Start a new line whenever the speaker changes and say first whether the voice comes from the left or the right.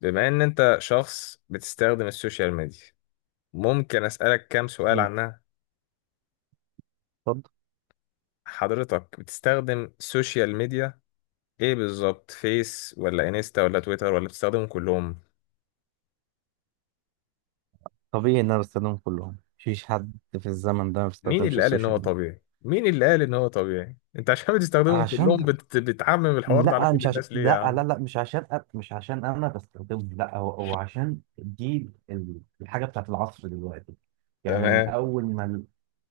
left: بما ان انت شخص بتستخدم السوشيال ميديا، ممكن اسألك كام سؤال
right: مم.
left: عنها.
right: اتفضل.
left: حضرتك بتستخدم السوشيال ميديا ايه بالظبط؟ فيس ولا انستا ولا تويتر ولا بتستخدمهم كلهم؟
right: طبيعي ان انا بستخدمهم كلهم، مفيش حد في الزمن ده ما
left: مين
right: بيستخدمش
left: اللي قال ان هو
right: السوشيال ميديا.
left: طبيعي مين اللي قال ان هو طبيعي انت عشان بتستخدمهم
right: عشان
left: كلهم بتعمم الحوار ده على
right: لا
left: كل
right: مش عشان
left: الناس ليه يا
right: لا
left: عم؟
right: لا لا مش عشان أ... مش عشان انا بستخدمه، لا، هو عشان دي الحاجه بتاعت العصر دلوقتي. يعني
left: تمام.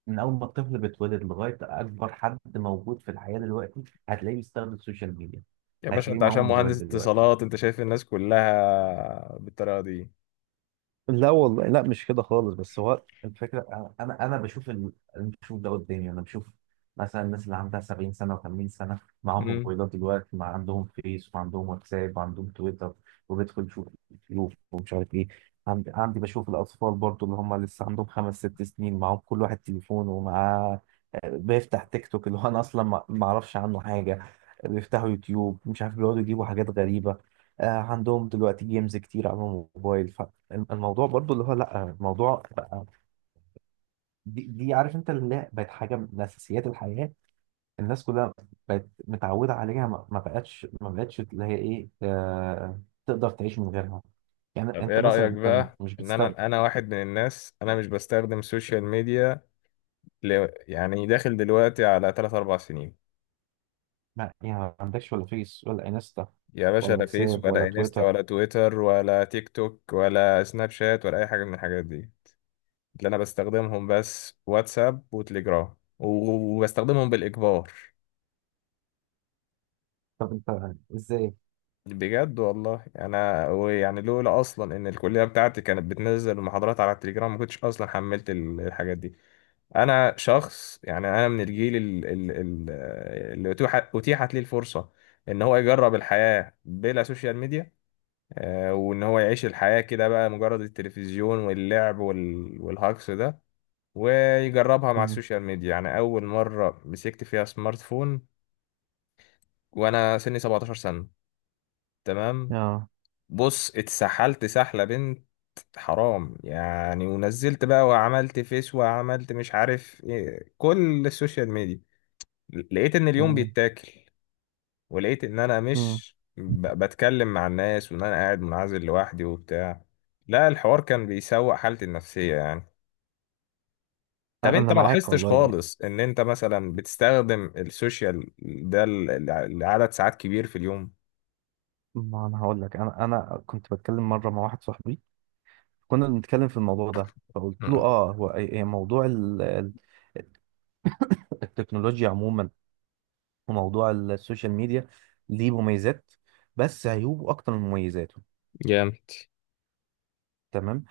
right: من اول ما الطفل بيتولد لغايه اكبر حد موجود في الحياه دلوقتي هتلاقيه بيستخدم السوشيال ميديا،
left: يا باشا
right: هتلاقيه
left: انت
right: معاه
left: عشان
right: موبايل
left: مهندس
right: دلوقتي.
left: اتصالات انت شايف الناس كلها بالطريقة دي؟
right: لا والله، لا مش كده خالص، بس هو الفكره انا انا أنا انا بشوف ده قدامي. انا بشوف مثلا الناس اللي عندها 70 سنه و80 سنه معاهم
left: امم
right: موبايلات دلوقتي، ما عندهم فيس وعندهم واتساب وعندهم تويتر وبيدخل يشوف يوتيوب ومش عارف ايه. عندي بشوف الاطفال برضو اللي هم لسه عندهم خمس ست سنين، معاهم كل واحد تليفون ومعاه، بيفتح تيك توك اللي هو انا اصلا ما اعرفش عنه حاجه، بيفتحوا يوتيوب مش عارف بيقعدوا يجيبوا حاجات غريبه. عندهم دلوقتي جيمز كتير على الموبايل. الموضوع برضو اللي هو لا، الموضوع بقى دي عارف انت اللي هي بقت حاجه من اساسيات الحياه، الناس كلها بقت متعوده عليها، ما بقتش اللي هي ايه، آه، تقدر تعيش من غيرها. يعني
left: طب
right: انت
left: ايه
right: مثلا
left: رأيك
right: انت
left: بقى
right: مش
left: ان
right: بتستخدم؟
left: انا واحد من الناس، انا مش بستخدم السوشيال ميديا، يعني داخل دلوقتي على تلات أربع سنين.
right: يعني ما عندكش ولا فيس ولا انستا
left: يا باشا،
right: ولا
left: لا فيس
right: واتساب ولا
left: ولا انستا
right: تويتر؟
left: ولا تويتر ولا تيك توك ولا سناب شات ولا أي حاجة من الحاجات دي. اللي أنا بستخدمهم بس واتساب وتليجرام وبستخدمهم بالإجبار.
right: طب انت ازاي؟
left: بجد والله. أنا لولا أصلا إن الكلية بتاعتي كانت بتنزل المحاضرات على التليجرام ما كنتش أصلا حملت الحاجات دي. أنا شخص، أنا من الجيل اللي أتيحت ليه الفرصة إن هو يجرب الحياة بلا سوشيال ميديا، آه، وان هو يعيش الحياة كده بقى مجرد التلفزيون واللعب والهجص ده، ويجربها مع
right: مم.
left: السوشيال ميديا. يعني اول مرة مسكت فيها سمارت فون وانا سني 17 سنة. تمام.
right: اه.
left: بص، اتسحلت سحلة بنت حرام يعني، ونزلت بقى وعملت فيس وعملت مش عارف ايه، كل السوشيال ميديا. لقيت ان اليوم
right: تمام.
left: بيتاكل، ولقيت ان انا
right: مم.
left: مش بتكلم مع الناس، وان انا قاعد منعزل لوحدي وبتاع. لا، الحوار كان بيسوء حالتي النفسية يعني. طب
right: انا
left: انت
right: أنا
left: ما
right: معاك
left: لاحظتش
right: والله يعني.
left: خالص ان انت مثلا بتستخدم السوشيال ده لعدد ساعات كبير في اليوم؟
right: ما انا هقول لك، انا كنت بتكلم مره مع واحد صاحبي، كنا بنتكلم في الموضوع ده فقلت
left: مم.
right: له اه، هو أي موضوع التكنولوجيا عموما وموضوع السوشيال ميديا ليه مميزات بس عيوبه اكتر من مميزاته.
left: جامد.
right: تمام.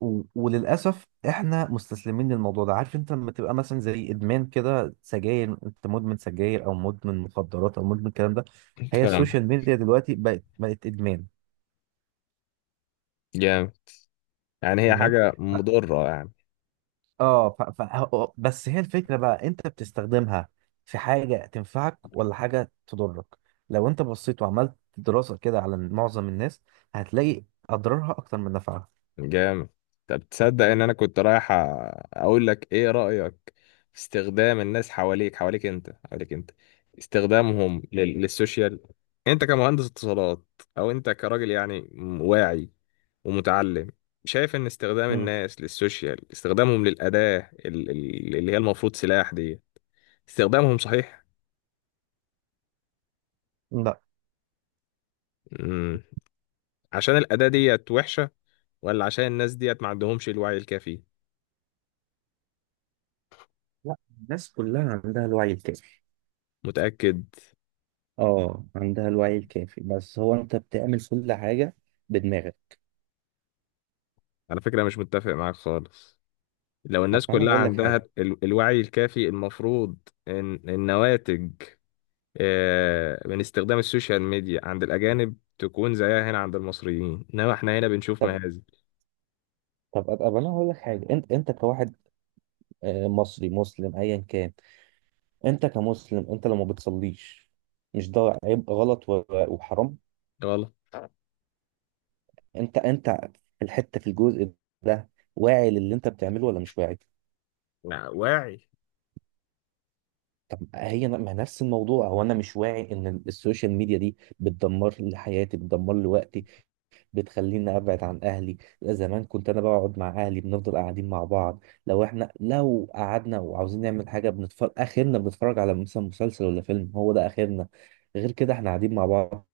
right: وللاسف احنا مستسلمين للموضوع ده. عارف انت لما تبقى مثلا زي ادمان كده سجاير، انت مدمن سجاير او مدمن مخدرات او مدمن الكلام ده، هي
left: فاهم.
right: السوشيال ميديا دلوقتي بقت ادمان.
left: جامد. يعني هي
right: تمام.
left: حاجة مضرة.
right: بس هي الفكرة بقى، انت بتستخدمها في حاجة تنفعك ولا حاجة تضرك؟ لو انت بصيت وعملت دراسة كده على معظم الناس، هتلاقي اضرارها اكتر من نفعها.
left: جامد. طب تصدق ان انا كنت رايح اقول لك ايه رأيك في استخدام الناس حواليك انت، استخدامهم للسوشيال؟ انت كمهندس اتصالات، او انت كراجل يعني واعي ومتعلم، شايف ان استخدام
right: مم.
left: الناس للسوشيال، استخدامهم للأداة اللي هي المفروض سلاح دي، استخدامهم صحيح؟
right: لا.
left: مم. عشان الأداة ديت وحشة، ولا عشان الناس ديت ما عندهمش الوعي الكافي؟
right: لا، الناس كلها عندها الوعي الكافي.
left: متأكد؟
right: اه، عندها الوعي الكافي، بس هو انت بتعمل كل حاجه بدماغك.
left: على فكرة مش متفق معاك خالص. لو
right: طب
left: الناس
right: ما انا
left: كلها
right: هقول لك
left: عندها
right: حاجه
left: الوعي الكافي، المفروض ان النواتج، آه، من استخدام السوشيال ميديا عند الأجانب تكون زيها هنا عند المصريين، انما احنا هنا بنشوف
right: طب
left: مهازل.
right: طب طب انا هقول لك حاجه. انت انت كواحد، مصري مسلم ايا كان، انت كمسلم، انت لما بتصليش مش ده عيب، غلط وحرام؟
left: غلط.
right: انت انت في الحته، في الجزء ده، واعي للي انت بتعمله ولا مش واعي؟
left: لا، واعي.
right: طب هي ما نفس الموضوع. هو انا مش واعي ان السوشيال ميديا دي بتدمر لي حياتي، بتدمر لي وقتي، بتخليني ابعد عن اهلي؟ زمان كنت انا بقعد مع اهلي، بنفضل قاعدين مع بعض، لو احنا لو قعدنا وعاوزين نعمل حاجه بنتفرج، اخرنا بنتفرج على مثلا مسلسل ولا فيلم، هو ده اخرنا، غير كده احنا قاعدين مع بعض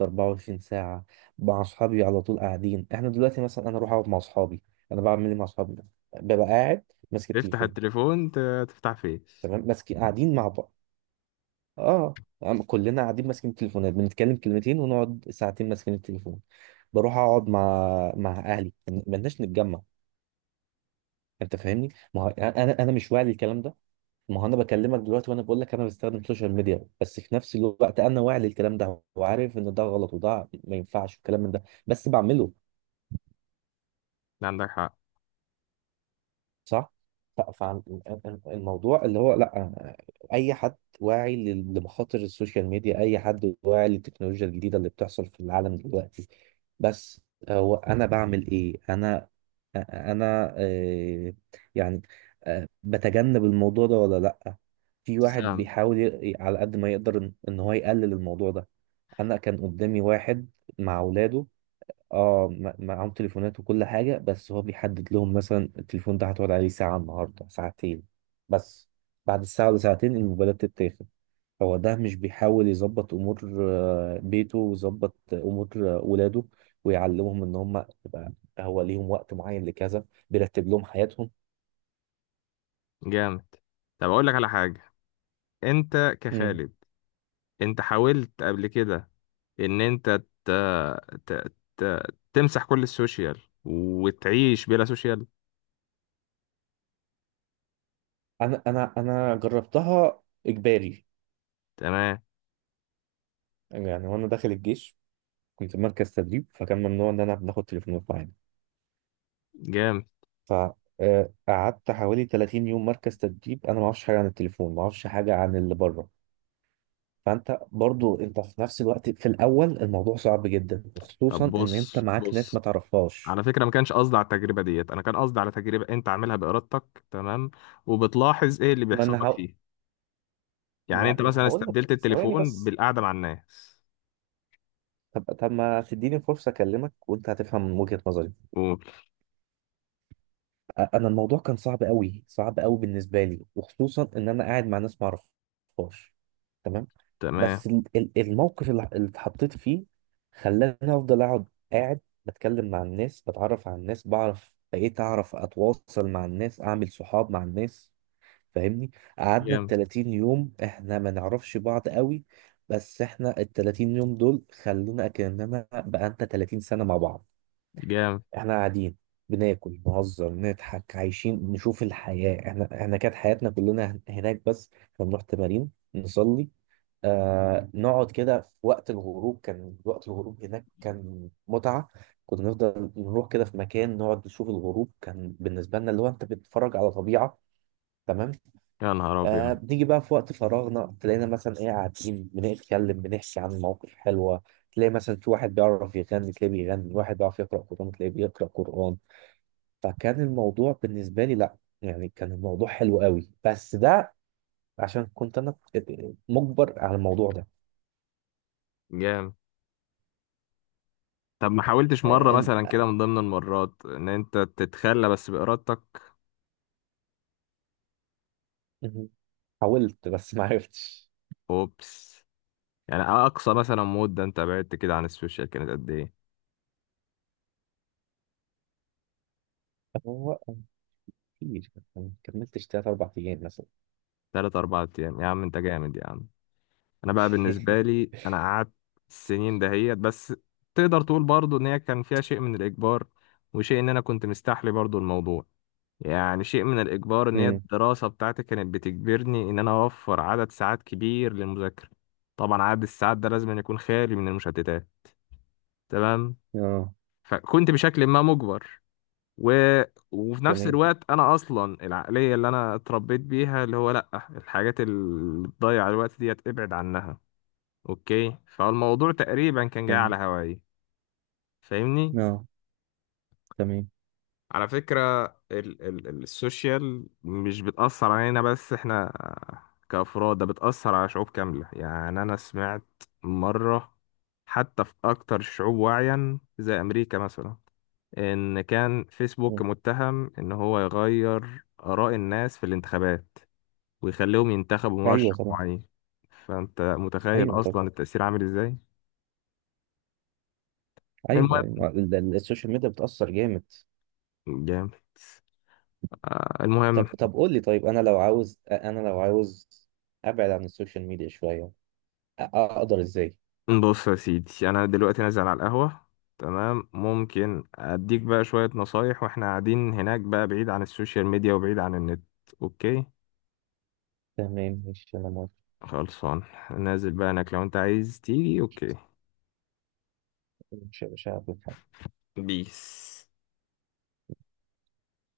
right: 24 ساعة. مع أصحابي على طول قاعدين، إحنا دلوقتي مثلا أنا أروح أقعد مع أصحابي، أنا بعمل إيه مع أصحابي؟ ببقى قاعد ماسك
left: تفتح
right: التليفون.
left: التليفون، تفتح فيس.
right: تمام، ماسك، قاعدين مع بعض، كلنا قاعدين ماسكين التليفونات، بنتكلم كلمتين ونقعد ساعتين ماسكين التليفون. بروح أقعد مع مع أهلي، مالناش نتجمع. أنت فاهمني؟ ما هو أنا مش واعي للكلام ده؟ ما هو أنا بكلمك دلوقتي وأنا بقول لك أنا بستخدم السوشيال ميديا، بس في نفس الوقت أنا واعي للكلام ده وعارف إن ده غلط وده ما ينفعش الكلام من ده، بس بعمله.
left: ده عندك حق.
right: صح. فالموضوع اللي هو لا، اي حد واعي لمخاطر السوشيال ميديا، اي حد واعي للتكنولوجيا الجديده اللي بتحصل في العالم دلوقتي، بس هو انا بعمل ايه؟ انا انا آه، يعني آه، بتجنب الموضوع ده ولا لا؟ في واحد
left: سام.
right: بيحاول على قد ما يقدر ان إن هو يقلل الموضوع ده. انا كان قدامي واحد مع اولاده، اه، معاهم تليفونات وكل حاجة، بس هو بيحدد لهم مثلا التليفون ده هتقعد عليه ساعة النهاردة، ساعتين بس، بعد الساعة ولا ساعتين الموبايلات تتاخد. هو ده مش بيحاول يظبط أمور بيته ويظبط أمور ولاده ويعلمهم إن هم يبقى هو ليهم وقت معين لكذا، بيرتب لهم حياتهم.
left: جامد. طب اقول لك على حاجة. انت
right: مم.
left: كخالد، انت حاولت قبل كده ان انت ت... ت... ت... تمسح كل السوشيال وتعيش بلا سوشيال؟
right: أنا جربتها إجباري،
left: تمام.
right: يعني وأنا داخل الجيش كنت في مركز تدريب، فكان ممنوع إن أنا بناخد تليفونات معانا،
left: جامد.
right: فقعدت حوالي 30 يوم مركز تدريب، انا ما اعرفش حاجه عن التليفون، ما اعرفش حاجه عن اللي بره. فانت برضو انت في نفس الوقت في الاول الموضوع صعب جدا،
left: طب
right: وخصوصا ان انت
left: بص
right: معاك ناس
left: بص،
right: ما تعرفهاش.
left: على فكرة ما كانش قصدي على التجربة ديت، أنا كان قصدي على تجربة أنت عاملها بإرادتك، تمام، وبتلاحظ إيه اللي
right: ما
left: بيحصل
right: انا
left: لك
right: هق...
left: فيه. يعني
right: ما
left: أنت
right: ما انا
left: مثلا
right: هقول لك
left: استبدلت
right: ثواني
left: التليفون
right: بس.
left: بالقعدة مع الناس.
right: طب ما تديني فرصه اكلمك وانت هتفهم وجهه نظري.
left: قول.
right: انا الموضوع كان صعب قوي، صعب قوي بالنسبه لي، وخصوصا ان انا قاعد مع ناس ما اعرفهاش. تمام.
left: تمام.
right: بس الموقف اللي اتحطيت فيه خلاني افضل اقعد قاعد بتكلم مع الناس، بتعرف على الناس، بعرف بقيت اعرف اتواصل مع الناس، اعمل صحاب مع الناس، فاهمني؟ قعدنا ال
left: جامد.
right: 30 يوم احنا ما نعرفش بعض قوي، بس احنا ال 30 يوم دول خلونا كاننا بقى انت 30 سنه مع بعض.
left: جامد.
right: احنا قاعدين بناكل، نهزر، نضحك، عايشين، نشوف الحياة، احنا كانت حياتنا كلنا هناك، بس احنا بنروح تمارين، نصلي، نقعد كده في وقت الغروب، كان وقت الغروب هناك كان متعة، كنا نفضل نروح كده في مكان نقعد نشوف الغروب، كان بالنسبة لنا اللي هو انت بتتفرج على طبيعة. تمام.
left: يا نهار أبيض.
right: بنيجي بقى في وقت فراغنا، تلاقينا مثلا ايه، قاعدين بنتكلم، بنحكي عن مواقف حلوة، تلاقي مثلا في واحد بيعرف يغني تلاقيه بيغني، واحد بيعرف يقرأ قرآن تلاقيه بيقرأ قرآن. فكان الموضوع بالنسبة لي لا، يعني كان الموضوع حلو قوي، بس ده عشان كنت انا مجبر على الموضوع ده.
left: جامد. طب ما حاولتش مرة
right: آه،
left: مثلا كده من ضمن المرات إن أنت تتخلى بس بإرادتك؟
right: إن- حاولت بس ما عرفتش.
left: أوبس. يعني أقصى مثلا مدة أنت بعدت كده عن السوشيال كانت قد إيه؟
right: هو كتير ما كملتش تلات اربع ايام مثلا.
left: تلات أربع أيام؟ يا عم أنت جامد يا عم. انا بقى بالنسبه لي انا قعدت السنين دهيت بس، تقدر تقول برضو ان هي كان فيها شيء من الاجبار وشيء ان انا كنت مستحلي برضو الموضوع. يعني شيء من الاجبار ان هي
right: مم.
left: الدراسه بتاعتي كانت بتجبرني ان انا اوفر عدد ساعات كبير للمذاكره. طبعا عدد الساعات ده لازم أن يكون خالي من المشتتات. تمام.
right: اه.
left: فكنت بشكل ما مجبر، و... وفي نفس
right: تمام.
left: الوقت انا اصلا العقليه اللي انا اتربيت بيها، اللي هو لا، الحاجات اللي بتضيع الوقت ديت ابعد عنها. اوكي. فالموضوع تقريبا كان جاي
right: تمام.
left: على هواي. فاهمني.
right: اه. تمام.
left: على فكرة السوشيال مش بتأثر علينا بس احنا كأفراد، ده بتأثر على شعوب كاملة. يعني أنا سمعت مرة حتى في أكتر الشعوب وعيا زي أمريكا مثلا، إن كان فيسبوك
right: مم.
left: متهم إن هو يغير آراء الناس في الانتخابات، ويخليهم ينتخبوا
right: ايوه
left: مرشح
right: طبعا.
left: معين. فأنت متخيل
right: ايوه طبعا.
left: أصلا التأثير عامل إزاي؟
right: ايوه،
left: المهم.
right: ايوه، السوشيال ميديا بتأثر جامد.
left: جامد. آه،
right: طب
left: المهم،
right: طب قول لي طيب، انا لو عاوز ابعد عن السوشيال ميديا شوية، اقدر ازاي؟
left: بص يا سيدي انا دلوقتي نازل على القهوة، تمام؟ ممكن اديك بقى شوية نصايح واحنا قاعدين هناك، بقى بعيد عن السوشيال ميديا وبعيد عن النت. اوكي.
right: تمام، ماشي، أنا موافق.
left: خلصان. نازل بقى هناك، لو انت عايز تيجي اوكي.
right: مش هقابلك.
left: بيس.